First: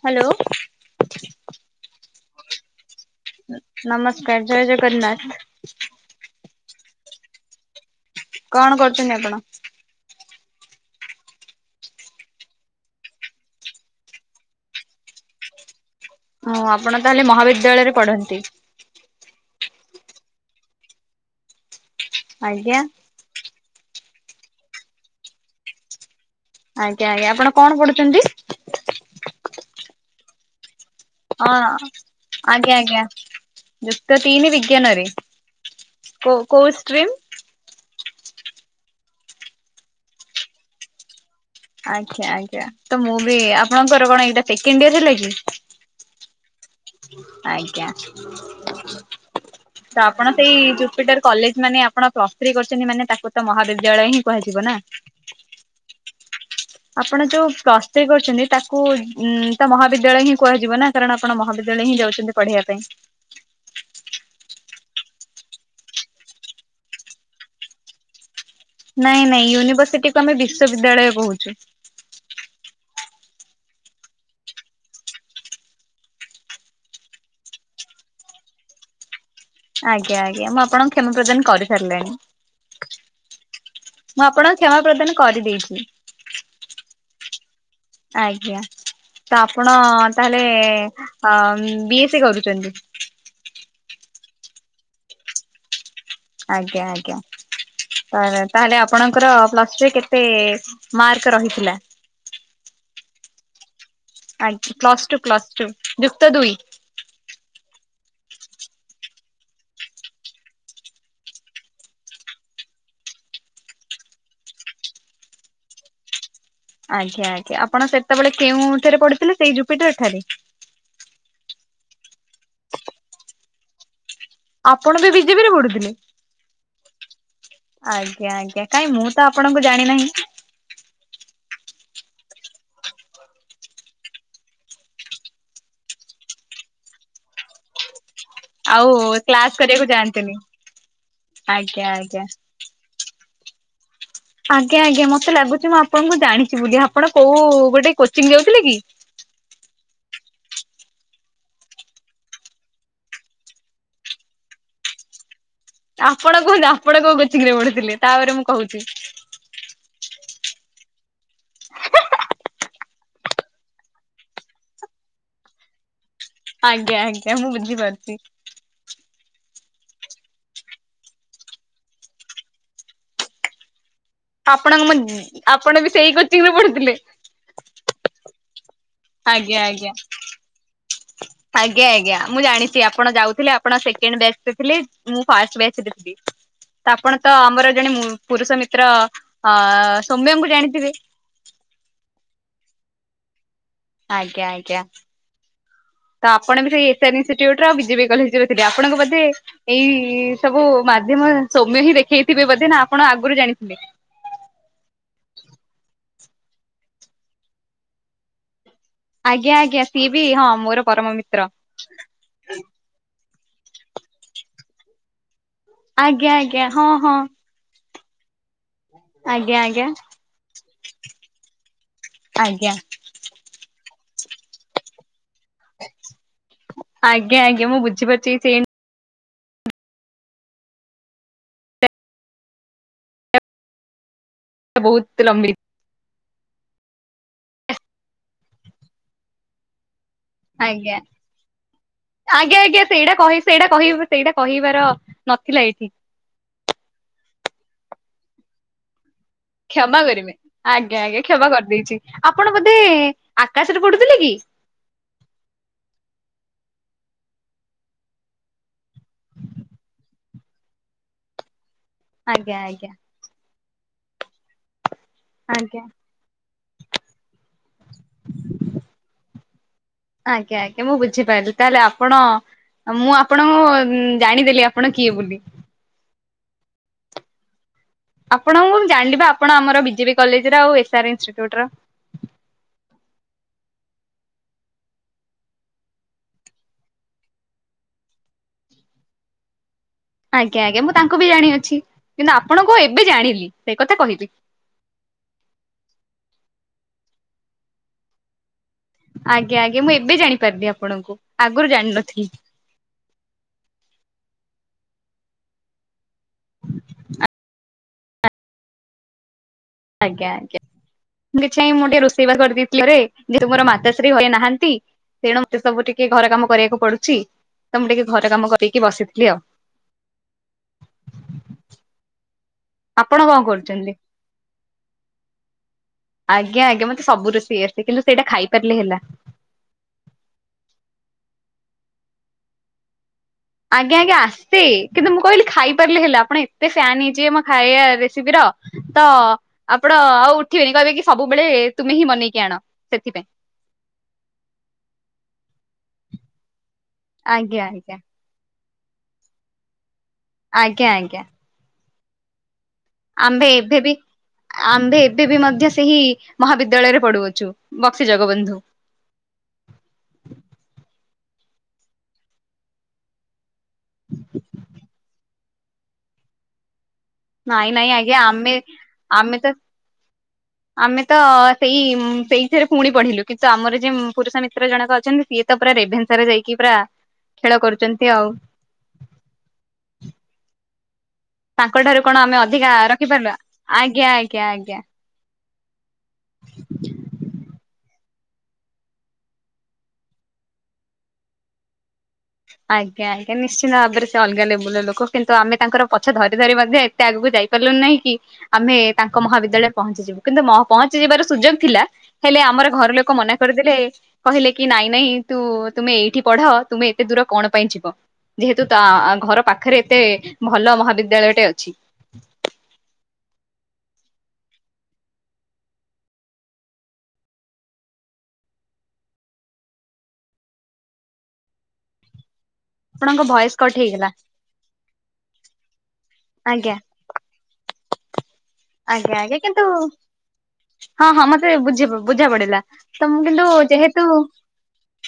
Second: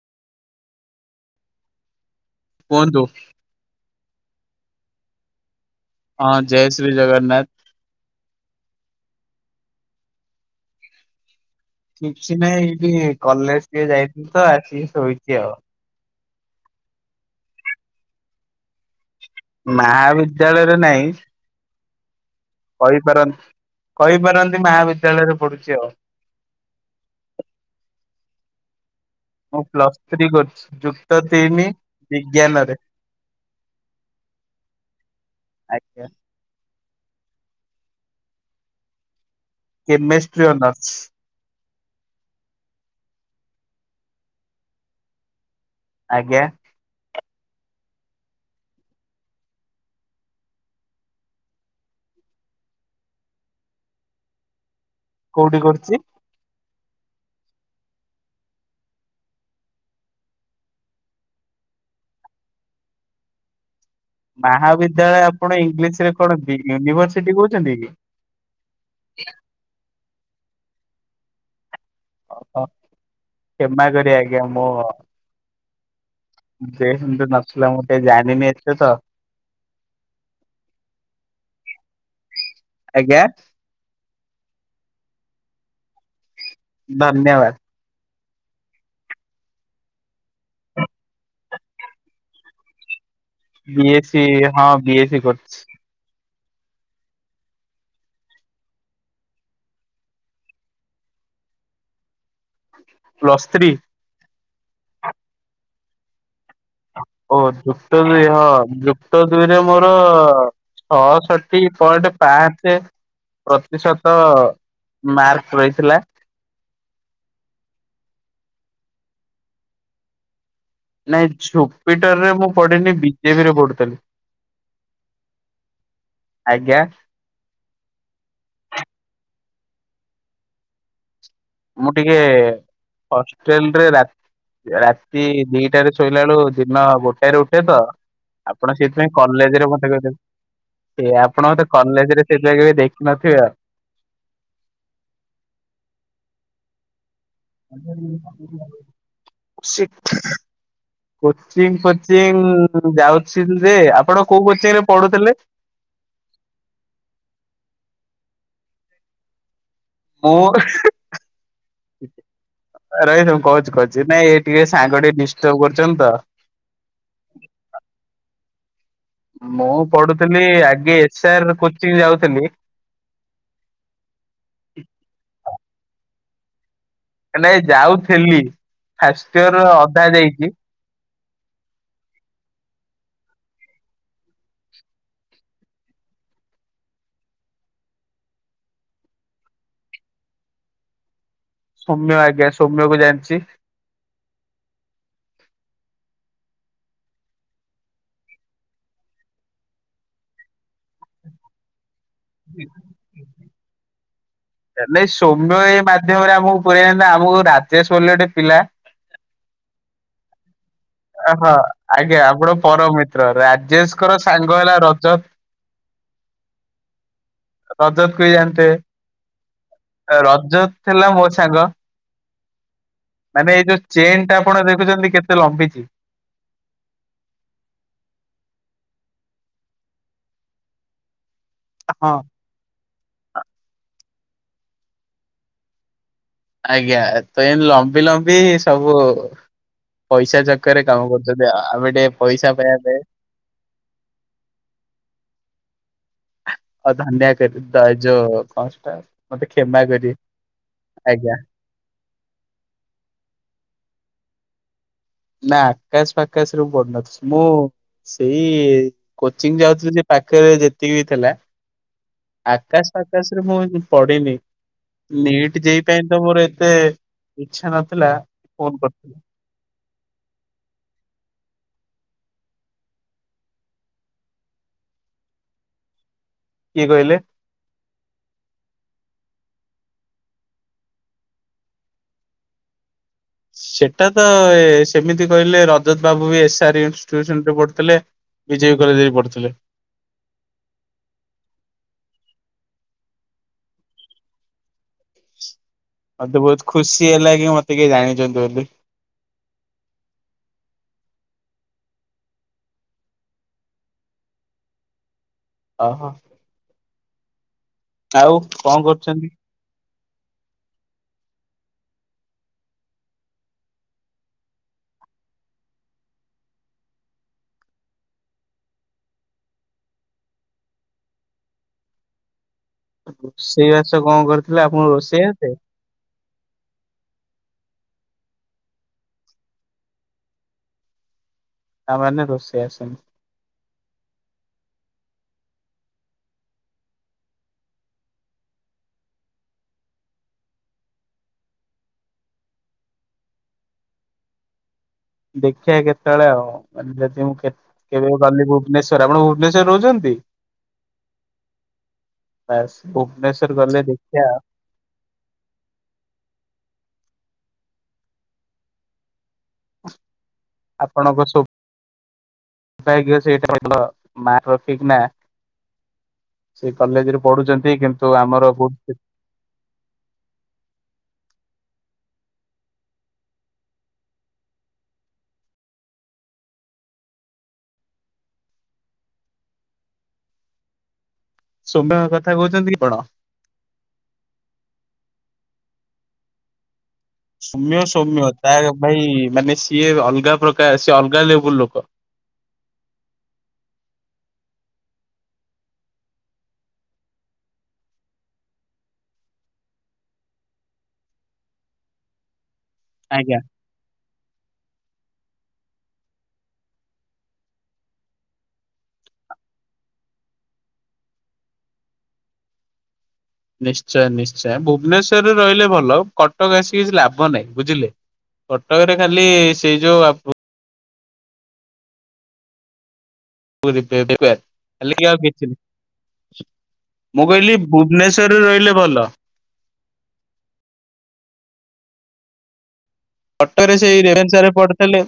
Hello. କୁଅନ୍ତୁ? ନମସ୍କାର ଜୟ ଜଗନ୍ନାଥ। ହଁ ଜୟ ଶ୍ରୀ ଜଗନ୍ନା। କଣ କରୁଚନ୍ତି ଆପଣ? କିଛି ନାହିଁ ଏଇଠି କଲେଜ୍ ଟିକେ ଯାଇଥି ତ ଆସିକି ଶୋଇଚି ଆଉ। ହଁ ଆପଣ ତାହେଲେ ମହାବିଦ୍ୟାଳୟରେ ପଢ଼ନ୍ତି? ମାବିଦ୍ୟାଳୟରେ ନାଇଁ। ଆଜ୍ଞା କହିପାରନ୍ କହିପାରନ୍ତି ମାବିଦ୍ୟାଳୟରେ ପଡୁଚି ଆଉ। ଆଜ୍ଞା ଆଜ୍ଞା ଆପଣ କଣ ପଢୁଚନ୍ତି? ମୁଁ ପ୍ଲସ୍ ଥ୍ରୀ କରୁଚି ଯୁ ହଁ ଆଜ୍ଞା ଆଜ୍ଞା ଯୁକ୍ତ ତିନି ବିଜ୍ଞାନରେ ଆଜ୍ଞା କୋଉ ଷ୍ଟ୍ରିମ୍? Chemistry honours. ଆଜ୍ଞା ଆଜ୍ଞା ତ ମୁଁ ବି ଆପଣଙ୍କର କଣ ଏଇଟା ସେକେଣ୍ଡ୍ ୟର୍ ହେଲା କି? ଆଜ୍ଞା। ଆଜ୍ଞା। ତ ଆପଣ ସେଇ ଜୁପିଟର କଲେଜ ମାନେ ଆପଣ ପ୍ଲସ୍ ଥିରି କରଛନ୍ତି ମାନେ ତାକୁ ତ ମହାବିଦ୍ୟାଳୟ ହିଁ କୁହାଯିବ ନା। କୋଉଠି କରୁଛି? ଆପଣ ଯୋଉ ପ୍ଲସ୍ତ୍ରୀ କରିଛନ୍ତି ତାକୁ ଉଁ ତା ମହାବିଦ୍ୟାଳୟ ହିଁ କୁହାଯିବ ନା। କାରଣ ଆପଣ ମହାବିଦ୍ୟାଳୟ ହିଁ ଯାଉଛନ୍ତି ପଢିବା ପାଇଁ। ମାହାବିଦ୍ୟାଳୟ ଆପଣ ଇଂଲିଶ ରେ କଣ ୟୁନିଭରସିଟି କହୁଛନ୍ତି କି? ନାଇଁ ନାଇଁ ୟୁନିଭର୍ସିଟିକୁୁ ଆମେ ବିଶ୍ୱବିଦ୍ୟାଳୟ କହୁଛୁ। ଓହ କ୍ଷମା କରିବେ ଆଜ୍ଞା ମୁଁ ଯେ ସେନ୍ତ ନଥିଲା ମୋଟେ ଜାଣିନି ଏତେ ତ ଆଜ୍ଞା ଆଜ୍ଞା ମୁଁ ଆପଣଙ୍କୁ କ୍ଷମା ପ୍ରଦାନ କରିସାରିଲେଣି। ଆଜ୍ଞା। ମୁଁ ଆପଣ କ୍ଷମା ପ୍ରଦାନ କରିଦେଇଛି। ଧନ୍ୟବାଦ। ଆଜ୍ଞା। ତ ଆପଣ ତାହେଲେ ଉଁ ବି ଏସ୍ ସି କରୁଚନ୍ତି। ବି ଏସ୍ ସି ହଁ ବି ଏସ୍ ସି କରୁଛି। ଆଜ୍ଞା ଆଜ୍ଞା। ତ ତାହେଲେ ଆପଣଙ୍କର ପ୍ଲସ ଟୁ ରେ କେତେ ମାର୍କ ରହିଥିଲା? Plus three. ଆ ପ୍ଲସ୍ ଟୁ ପ୍ଲସ୍ ଟୁ ଯୁକ୍ତ ଦୁଇ। ଓ ଯୁକ୍ତ ଦୁଇ ହଁ ଯୁକ୍ତ ଦୁଇରେ ମୋର ଛଅଷଠି ପଏଣ୍ଟ ପାଞ୍ଚ ପ୍ରତିଶତ ମାର୍କ ରହିଥିଲା। ଆଜ୍ଞା ଆଜ୍ଞା ଆପଣ ସେତେବେଳେ କେଉଁଠାରେ ପଢୁଥିଲେ ସେଇ ଜୁପିଟର ଠାରେ। ନାଇଁ ଝୁପିଟରରେ ମୁଁ ପଢିନି ବିଜେପିରେ ପଢୁଥେଲି। ଆପଣ ବି ବିଜେପିରେ ପଢୁଥିଲେ। ଆଜ୍ଞା। ଆଜ୍ଞା ଆଜ୍ଞା କାଇଁ ମୁଁ ତ ଆପଣଙ୍କୁ ଜାଣିନାହିଁ। ମୁଁ ଟିକେ ହଷ୍ଟେଲରେ ରାତ ରାତି ଦିଟାରେ ଶୋଇଲା ବେଳୁ ଦିନ ଗୋଟାଏରେ ଉଠେ ତ। ଆପଣ ଆଉ ସେଇଥିପାଇଁ କ୍ଲାସ କଲେଜରେ କରିବାକୁ ମତେ ଯାଆନ୍ତିନି। କେବେ ଆପଣ ମତେ ଆଜ୍ଞା ଆଜ୍ଞା। କଲେଜରେ ସେଥିପାଇଁ କେବେ ଦେଖି ନଥିଆ। ଆଜ୍ଞା ଆଜ୍ଞା ମତେ ଲାଗୁଚି ମୁଁ ଆପଣଙ୍କୁ ଜାଣିଚି ବୋଲି ଆପଣ କୋଉ ଗୋଟେ କୋଚିଂ ଯାଉଥିଲେ କି? ସିଠ୍ [unintelligible] କୋଚିଂ ଫୋଚିଂ ଯାଉଛି ଯେ ଆପଣ କୋଉ କୋଚିଂରେ ପଢୁଥିଲେ? ଆପଣ କୁହନ୍ତୁ ଆପଣ କୋଉ କୋଚିଙ୍ଗିରେ ପଢୁଥିଲେ ତାପରେ ମୁଁ କହୁଚି। ମୁଁ [unintelligible] ରହିଥା ମୁଁ କହୁଚି କହୁଚି ନାଇଁ ଏ ଟିକେ ସାଙ୍ଗ ଟିକେ ଡିଷ୍ଟର୍ବ କରୁଚନ୍ତି ତ। ଆଜ୍ଞା ଆଜ୍ଞା ମୁଁ ବୁଝିପାରୁଚି। ମୁଁ ପଢୁଥିଲି ଆଗେ ଏସ୍ ଆର୍ କୋଚିଂ ଯାଉଥିଲି। ଆପଣଙ୍କ ମୁ ଜ୍ ଆପଣ ବି ସେଇ କୋଚିଂରେ ପଢୁଥିଲେ। ଏ ନାଇଁ ଯାଉଥିଲି। ଫାଷ୍ଟ ଇୟର ଆଜ୍ଞା ଆଜ୍ଞା। ଅଧା ଯାଇଛି। ଆଜ୍ଞା ଆଜ୍ଞା ମୁଁ ଜାଣିଚି ଆପଣ ଯାଉଥିଲେ ଆପଣ ସେକେଣ୍ଡ ବ୍ୟାଚରେ ଥିଲେ। ମୁଁ ଫାଷ୍ଟ ବ୍ୟାଚରେ ଥିଲି। ଆପଣ ତ ଆମର ଜଣେ ଉଁ ପୁରୁଷ ମିତ୍ର ଅ ସୌମ୍ୟଙ୍କୁ ଜାଣିଥିବେ। ସୌମ୍ୟ ଆଜ୍ଞା ସୌମ୍ୟକୁ ଜାଣିଚି। ଆଜ୍ଞା ଆଜ୍ଞା। ତ ଆପଣ ବି ସେଇ ଏସ୍ ଆର୍ ଇନଷ୍ଟିଟ୍ୟୁଟର ବିଜେପି କଲେଜରେ ଥିଲେ ଆପଣଙ୍କୁ ବୋଧେ ଏଇ ସବୁ ମାଧ୍ୟମ ସୌମ୍ୟ ହିଁ ଦେଖେଇଥିବେ ବୋଧେ ନା ଆପଣ ଆଗରୁ ଜାଣିଥିଲେ। ନାଇଁ ସୌମ୍ୟ ଏ ମାଧ୍ୟମରେ ଆମକୁ ପୁରେଇ ନା ଆମକୁ ରାଜେଶ ବୋଲି ଗୋଟେ ପିଲା ଆଜ୍ଞା ଆଜ୍ଞା। ସିଏ ବି ହଁ ମୋର ପରମ ହଁ ମିତ୍ର। ଆଜ୍ଞା ଆପଣଙ୍କ ପରମ ମିତ୍ର, ରାଜେଶଙ୍କର ସାଙ୍ଗ ହେଲା ରଜତ। ଆଜ୍ଞା ଆଜ୍ଞା ହଁ ହଁ। ରଜତକୁ ବି ଆଜ୍ଞା ଆଜ୍ଞା ଜାଣିଥିବେ। ରଜତ ଥିଲା ମୋ ସାଙ୍ଗ। ଆଜ୍ଞା। ମାନେ ଏଇ ଯୋଉ ଚେନଟା ଆପଣ ଦେଖୁଛନ୍ତି କେତେ ଲମ୍ବି ଆଜ୍ଞା ଆଜ୍ଞା ମୁଁ ବୁଝିପାରୁଚି ଏଇ ଚେନ। ହଁ। ବହୁତ ଲମ୍ବି ଆଜ୍ଞା ଚେନ ଲମ୍ବି ଲମ୍ବି ସବୁ ପଇସା ଚକରେ ଆଜ୍ଞା। କାମ କରୁଛନ୍ତି। ଆ ଆମେ ଟିକେ ପଇସା ଆଜ୍ଞା ପାଇବା ଆଜ୍ଞା ପାଇଁ ସେଇଟା କହି ସେଇଟା କହିବ ସେଇଟା କହିବାର ନଥିଲା ଏଇଠି। ଆଉ ଧନ୍ୟ କରି ଦ ଯ କଣ ସେଟା? କ୍ଷମା କରିବେ। ଆଜ୍ଞା ଆଜ୍ଞା କ୍ଷମା କରିଦେଇଛି। ଆପଣ ବୋଧେ ଆକାଶରେ ପଢୁଥିଲେ କି? ନା ଆକାଶ ଫାକାଶ ରେ ପଢୁ ନ [unintelligible] ମୁଁ ସେଇ କୋଚିଂ ଯାଉଥିଲି ଯେ ପାଖରେ ଯେତିକି ବି ଥିଲା। ଆଜ୍ଞା ଆଜ୍ଞା ଆକାଶ ଫାକାଶ ରେ ମୁଁ ଏମତି ପଢ଼ିନି। ନିଟ୍ ଆଜ୍ଞା ଯେଇ ପାଇଁ ତେ ମୋର ଏତେ ଇଚ୍ଛା ନଥିଲା, ଫୋନ କରିଥିଲି। ଆଜ୍ଞା ଆଜ୍ଞା ମୁଁ ବୁଝିପାରିଲି, ତାହେଲେ ଆପଣ ମୁଁ ଆପଣଙ୍କୁ ଉମ ଜାଣିଦେଲି ଆପଣ କିଏ ବୋଲି? କିଏ କହିଲେ? ଆପଣଙ୍କୁ ମୁଁ ଜାଣିଲି ବା ଆପଣ ଆମର ବିଜେପି କଲେଜ ର ଆଉ ଏସ୍ ଆର ଇନଷ୍ଟିଚ୍ୟୁଟର। ସେଟା ତ ଏ ସେମିତି କହିଲେ ରଜତ ବାବୁ ବି ଏସ୍ ଆର ଇନଷ୍ଟିଚ୍ୟୁସନ ରେ ପଢୁଥିଲେ। ବିଜେପି କଲେଜ ରେ ପଢ଼ୁଥିଲେ। ଆଜ୍ଞା ଆଜ୍ଞା ମୁଁ ତାଙ୍କୁ ବି ଜାଣିଅଛି। କିନ୍ତୁ ଆପଣଙ୍କୁ ଏବେ ଜାଣିଲି। ସେଇ କଥା କହିଲି। ମତେ ବହୁତ ଖୁସି ହେଲା କି ମତେ କିଏ ଜାଣିଛନ୍ତି ବୋଲି। ଆଜ୍ଞା ଆଜ୍ଞା ମୁଁ ଏବେ ଜାଣିପାରିଲି ଆପଣଙ୍କୁ ଆଗରୁ ଜାଣିନଥିଲି। ଅହଁ। ଆଉ କଣ କରୁଛନ୍ତି? ଆଜ୍ଞା ଆଜ୍ଞା। କିଛି ନାଇଁ ମୁଁ ଟିକେ ରୋଷେଇବା କରିଦେଇଥିଲି ଘରେ। ଯେହେତୁ ମୋର ମାତାଶ୍ରୀ ଘରେ ନାହାନ୍ତି। ତେଣୁ ମତେ ସବୁ ଟିକେ ଘର କାମ କରିବାକୁ ପଡୁଛି। ତ ମୁଁ ଟିକେ ଘର କାମ କରକି ବସିଥିଲି ଆଉ। ଆପଣ କଣ କରୁଛନ୍ତି? ରୋଷେଇବାସ କଣ କରିଥିଲେ? ଆପଣଙ୍କୁ ରୋଷେଇ ଆସେ? ଆଜ୍ଞା ଆଜ୍ଞା ମତେ ସବୁ ରୋଷେଇ ଆସେ। କିନ୍ତୁ ସେଟା ଖାଇପାରିଲେ ହେଲା। ତାମାନେ ରୋଷେଇ ଆସେନି? ଆଜ୍ଞା ଆଜ୍ଞା ଆସେ। କିନ୍ତୁ ମୁଁ କହିଲି ଖାଇ ପାରିଲେ ହେଲା। ଆପଣ ଏତେ ଫ୍ୟାନ ହେଇଯିବେ ମୋ ଖାଇବା ରେସିପିର। ତ ଆପଣ ଆଉ ଉଠିବେନି କହିବେ କି ସବୁବେଳେ ତୁମେ ହିଁ ବନେଇକି ଆଣ ସେଥିପାଇଁ। ଦେଖିବା କେତେବେଳେ ଆଉ ଯଦି ମୁଁ କେ ଆଜ୍ଞା ଆଜ୍ଞା କେବେ ଗଲି ଭୁବନେଶ୍ଵର। ଆପଣ ଭୁବନେଶ୍ୱରରେ ରହୁଛନ୍ତି? ଆଜ୍ଞା ଆଜ୍ଞା। ବାସ୍ ଆମ୍ଭେ ଭୁବନେଶ୍ଵର ଏବେ ଗଲେ ବି ଦେଖିବା। ଆମ୍ଭେ ଏବେ ବି ମଧ୍ୟ ସେହି ମହାବିଦ୍ୟାଳୟରେ ପଢୁଅଛୁ, ବକ୍ସି ଜଗବନ୍ଧୁ। ଆପଣଙ୍କ ସୋ ଭାଗ୍ୟ ସେଇ ଟାଇପ୍ ର ମାର୍କ ରଖିକିନା ସେଇ କଲେଜରେ ନାଇଁ ପଢୁଛନ୍ତି ନାଇଁ କିନ୍ତୁ ଆଜ୍ଞା ଆମର ଆମେ ବହୁ ଆମେ ତ ଆମେ ତ ସେଇ ସେଇଥିରେ ପୁଣି ପଢିଲୁ କିନ୍ତୁ ଆମର ଯିଏ ପୁରୁଷ ମିତ୍ର ଜଣକ ଅଛନ୍ତି ସିଏ ତ ପୁରା ରେଭେନ୍ସରା ରେ ଯାଇକି ପୁରା ଖେଳ କରୁଛନ୍ତି ଆଉ। ତାଙ୍କ ସୌମ୍ୟ ଠାରୁ କଣ କଥା ଆମେ ଅଧିକା କହୁଛନ୍ତି କି କଣ? ରଖି ପାରିଲୁ, ଆଜ୍ଞା, ଆଜ୍ଞା, ଆଜ୍ଞା। ସୌମ୍ୟ ସୌମ୍ୟ ତା ଭାଇ ମାନେ ସିଏ ଅଲଗା ପ୍ରକାର ସିଏ ଅଲଗା ଲେବୁଲ ଲୋକ। ଆଜ୍ଞା, ଆଜ୍ଞା ନିଶ୍ଚିିତ ଭାବରେ ସେ ଅଲଗା ଲେବୁଲର ଲୋକ କିନ୍ତୁ ଆମେ ତାଙ୍କର ପଛ ଧରି ଧରି ମଧ୍ୟ ଏତେ ଆଗକୁ ଯାଇ ପାରିଲୁ ନାହିଁ କି ଆମେ ତାଙ୍କ ମହାବିଦ୍ୟାଳୟରେ ପହଞ୍ଚିଯିବୁ, କିନ୍ତୁ ପହଞ୍ଚିଯିବାର ସୁଯୋଗ ଥିଲା। ହେଲେ ଆମର ଘର ଲୋକ ମନା ଆଜ୍ଞା। କରିଦେଲେ କହିଲେ କି ନାଇଁ ନାଇଁ ତୁ ତୁମେ ଏଇଠି ପଢ ତୁମେ ଏତେ ଦୂର କଣ ପାଇଁ ଯିବ, ଯେହେତୁ ତା ଘର ପାଖରେ ଏତେ ଭଲ ମହାବିଦ୍ୟାଳୟଟେ ଅଛି। ନିଶ୍ଚୟ, ନିଶ୍ଚୟ ଭୁବନେଶ୍ଵରରେ ରହିଲେ ଭଲ କଟକ ଆସିକି କିଛି ଲାଭ ନାହିଁ ବୁଝିଲେ। କଟକରେ ଖାଲି ସେଇ ଯୋଉ ବା ପୁ ଆପଣଙ୍କ ଭୟସ ପୁରୀ [unintelligible] ଆଲେ ଆଉ ମୁଁ ଆଜ୍ଞା। କହିଲି ଭୁବନେଶ୍ବରେ ରହିଲେ ଭଲ ଆଜ୍ଞା ଆଜ୍ଞା କିନ୍ତୁ ହଁ ହଁ ମତେ ବୁଝି ବୁଝା ପଡିଲା। ତମକୁ କିନ୍ତୁ ଯେହେତୁ ସେ ପଢ଼ିଥିଲେ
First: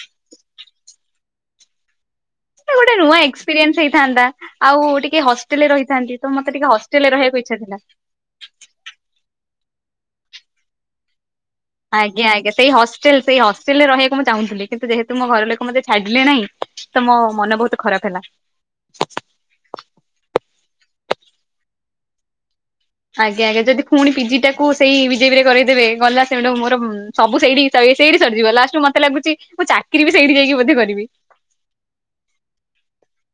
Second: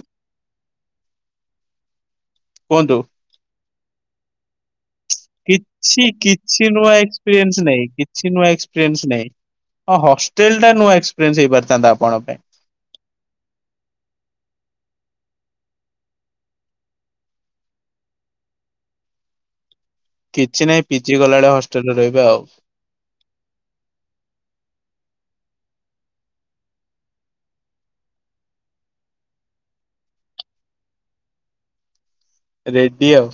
ଗୋଟେ କୁହନ୍ତୁ। ନୂଆ ଏକ୍ସପିରିଏନ୍ସ ହେଇଥାନ୍ତା ଆଉ ଟି କି ହଷ୍ଟେଲରେ କିଛି ରହିଥାନ୍ତି ମୋତେ କିଛି ଟିକେ ନୂଆ ହଷ୍ଟେଲରେ ରହିବାକୁ ଏକ୍ସପିରିଏନ୍ସ ଇଚ୍ଛା ଥିଲା। ନାହିଁ କିଛି ନୂଆ ଏକ୍ସପିରିଏନ୍ସ ନାଇଁଁ ହଷ୍ଟେଲ ଟା ନୂଆ ଏକ୍ସପିରିଏନ୍ସ ହେଇପାରେ ଆଜ୍ଞା ଆଜ୍ଞା ସେଇ ହଷ୍ଟେଲ ସେଇ ହଷ୍ଟେଲରେ ରହିବାକୁ ମୁଁ ଚାହୁଁଥିଲି କିନ୍ତୁ ଯେହେତୁ ମୋ ଘର ଲୋକ ମତେ ଛାଡ଼ିଲେ ନାହିଁ। ତ ମୋ ମନ ବହୁତ ଖରାପ ହେଲା। କିଛି ନାହିଁ ପିଜି କଲାବେଳେ ହଷ୍ଟେଲରେ ରହିବି ଆଉ। ଆଜ୍ଞା ଆଜ୍ଞା ଯଦି ପୁଣି ପିଜି ଟାକୁ ସେଇ ବିଜେପି ରେ କରେଇଦେବେ ଗଲା ସେଇଠୁ ମୋର ସବୁ ସେଇଠି ସେଇଠି ସରିଯିବ ଲାଷ୍ଟ କୁ ମତେ ଲାଗୁଛି ମୁଁ ଚାକିରି ବି ସେଇଠି ଯାଇକି କରିବି। ରେଡ୍ଡି ଆଉ।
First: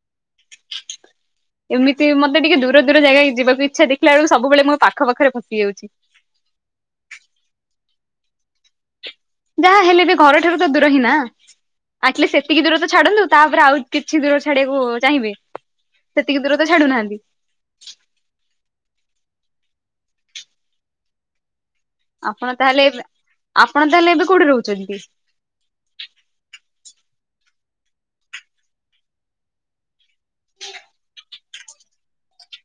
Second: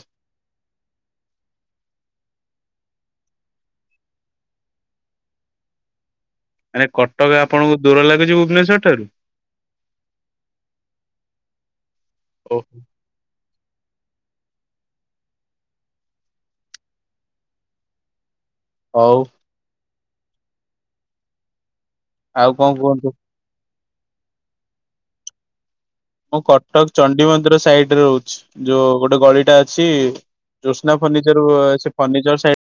ଏମିତି ମତେ ଟିକେ ଦୂର ଦୂର ଜାଗା ଯିବାକୁ ଇଚ୍ଛା ଦେଖିଲାବେଳକୁ ସବୁବେଳେ ମୋ ପାଖ ପାଖରେ ଫସିଯାଉଛି। ଆରେ କଟକ ଆପଣଙ୍କୁ ଦୂର ଲାଗୁଛି ଭୁବନେଶ୍ଵର ଠାରୁ? ଯାହା ହେଲେ ବି ଘର ଠାରୁ ତ ଦୂର ହିଁ ନା ଆଟଲିଷ୍ଟ ସେତିକି ଓହୋ। ଦୂର ତ ଛାଡନ୍ତୁ। ତାପରେ ଆଉ କିଛି ଦୂର ଛାଡିବାକୁ ଚାହିଁବେ ସେତିକି ଦୂର ତ ଛାଡୁନାହାନ୍ତି। ହଉ। ଆଉ ଆପଣ କଣ ତାହେଲେ ଏବେ କୁହନ୍ତୁ? ଆପଣ ତାହେଲେ ଏବେ କୋଉଠି ରହୁଛନ୍ତି? ମୁଁ କଟକ ଚଣ୍ଡିମନ୍ଦିର ସାଇଟିରେ ରହୁଛି। ଯୋଉ ଗୋଟେ ଗଳିଟା ଅଛି। ଜୋନ୍ସା ଫନିର୍ଚର ଫନିର୍ଚର ସାଇଟି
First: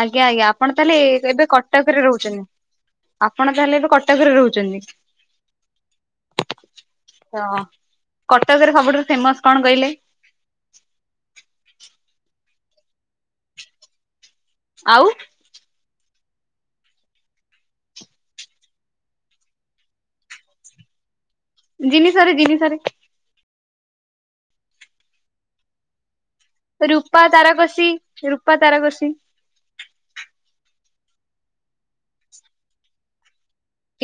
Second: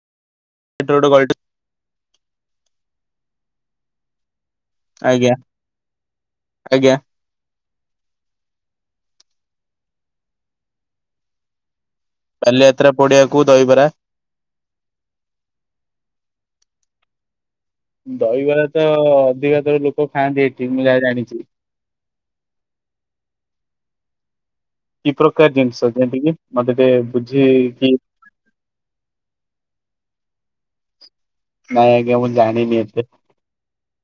ଆଜ୍ଞା ଆଜ୍ଞା ଆପଣ ତାହେଲେ ଗୋଟେ ଗଳିଟେ ଏବେ କ ଟକରେ ରହୁଛନ୍ତି ଆପଣ ତାହେଲେ ଏବେ କଟକରେ ରହୁଛନ୍ତି। ଆଜ୍ଞା ଆଜ୍ଞା। କଟକରେ ସବୁଠୁ ଫେମସ କଣ କହିଲେ? ବାଲି ଯାତ୍ରା ପଡିିଆକୁ ଦହିବରା। ଆଉ ଦହିବରା ତ ଅଧିକାଥର ଲୋକ ଖାଆନ୍ତି ଏଠି ମୁଁ ଯାହା ଜାଣିଛି। ଜିନିଷରେ ଜିନିଷରେ କି ପ୍ରକାର ଜିନିଷ ଯେମିତି କିି ମତେ ରୂପା ତାରକସି ବୁଝେଇକୀ ରୂପା ତାରକସି ନାଇଁ ଆଜ୍ଞା ମୁଁ ଜାଣିନି ଏତେ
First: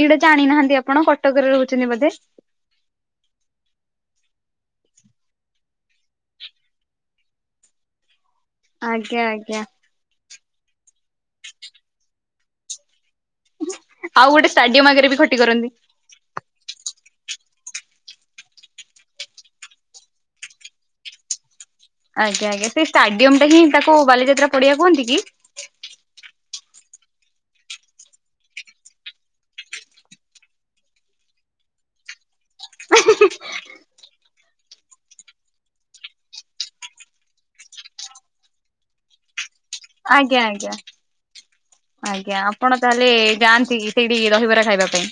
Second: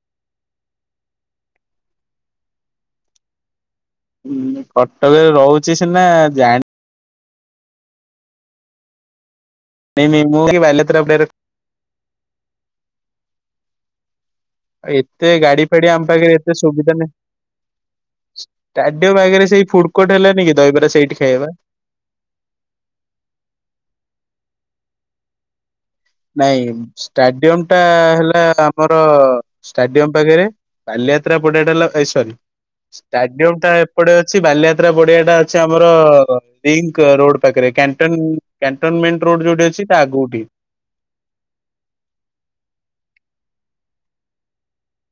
ଏଇଟା ଜାଣିନାହାନ୍ତି ଆପଣ କଟକରେ ରହୁଛନ୍ତି ବୋଧେ? କଟକରେ ରହୁଛି ସିନା ଜାଣି ଆଜ୍ଞା ଆଜ୍ଞା। ନାଇଁ ମ୍ୟାମ୍ ମୁଁ ଏଇ ବାଲିଯାତ୍ରା ପଡି ଆଉ ଗୋଟେ ଷ୍ଟାଡିୟମ ଆଗରେ ବି ଏତେ ଖଟି ଗାଡି କରନ୍ତି। ଫାଡି ଆମ ପାଖରେ ଏତେ ସୁବିଧା ନାହିଁ। ଷ୍ଟାଡି ବାଗରେ ସେଇ ଫୁଡକୋଟ୍ ହେଲାନି କି ଦହିବରା ସେଇଠି ଖାଇବା। ଆଜ୍ଞା ଆଜ୍ଞା ସେ ଷ୍ଟାଡିୟମ ଟା ହିଁ ତାକୁ ବାଲିଯାତ୍ରା ପଡିଆ କୁହନ୍ତି କି? ନାଇଁ ଷ୍ଟାଡିୟମ ଟା ହେଲା ଆମର ଷ୍ଟାଡିୟମ ପାଖରେ ବାଲିଯାତ୍ରା ପଡିଆଟା ହେଲା ଏ ସରି ଷ୍ଟାଡିୟମ ଟା ଏପଟେ ଅଛି ବାଲିଯାତ୍ରା ପଡିଆ ଟା ଅଛି ଆମର-ଅ-ଅ-ଅ ରିଙ୍କ ରୋଡ ପାଖରେ କ୍ୟା ଣ୍ଟନ କ୍ୟାଣ୍ଟୋନମେଣ୍ଟ ରୋଡ ଯଉଠି ଅଛି। ତା ଆଗକୁ ଆଜ୍ଞା ଟିକେ ଆଜ୍ଞା। ଆଜ୍ଞା ଆପଣ ତାହେଲେ-ଏ-ଏ ଯାଆନ୍ତି କି ସେଇଠି ଦହିବରା ଖାଇବା ପାଇଁ?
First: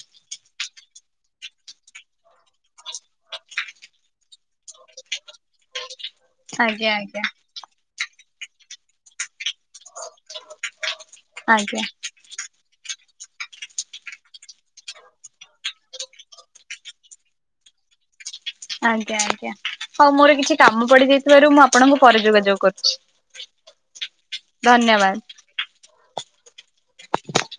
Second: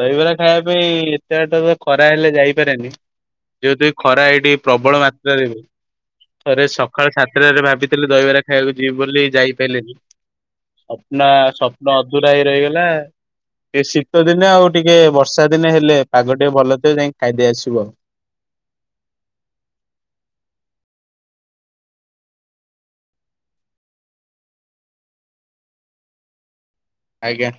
ଦହିବରା ଖାଇବା ପାଇଁ ଏତେ ବାଟ ଅ ଖରା ହେଲେ ଯାଇପାରେନି। ଯେହେତୁ ଏ ଖରା ଏଇଠି ପ୍ରବଳ ମାତ୍ରାରେ। ଥରେ ଆଜ୍ଞା ସକାଳ ଆଜ୍ଞା ସାତଟାରେ ଭାବିଥିଲେ ଦହିବରା ଖାଇବାକୁ ଯିବି ବୋଲି ଯାଇପାଇଲିନି। ସ୍ୱପ୍ନ ଆଜ୍ଞା ସ୍ୱପ୍ନ ଅଧୁରା ହେଇ ରହିଗଲା। ଏ ଶୀତ ଦିନେ ଆଉ ଟିକେ ବର୍ଷା ଦିନେ ହେଲେ ପାଗ ଟିକେ ଭଲ ଥିବ ଯାଇକି ଖାଇଦେଇ ଆସିବୁ ଆଉ। ଆଜ୍ଞା ଆଜ୍ଞା ହଉ ମୋର କିଛି କାମ ପଡିଯାଇଥିବାରୁ ମୁଁ ଆପଣଙ୍କୁ ପରେ ଯୋଗାଯୋଗ କରୁଛି। ଧନ୍ୟବାଦ। ଆଜ୍ଞା।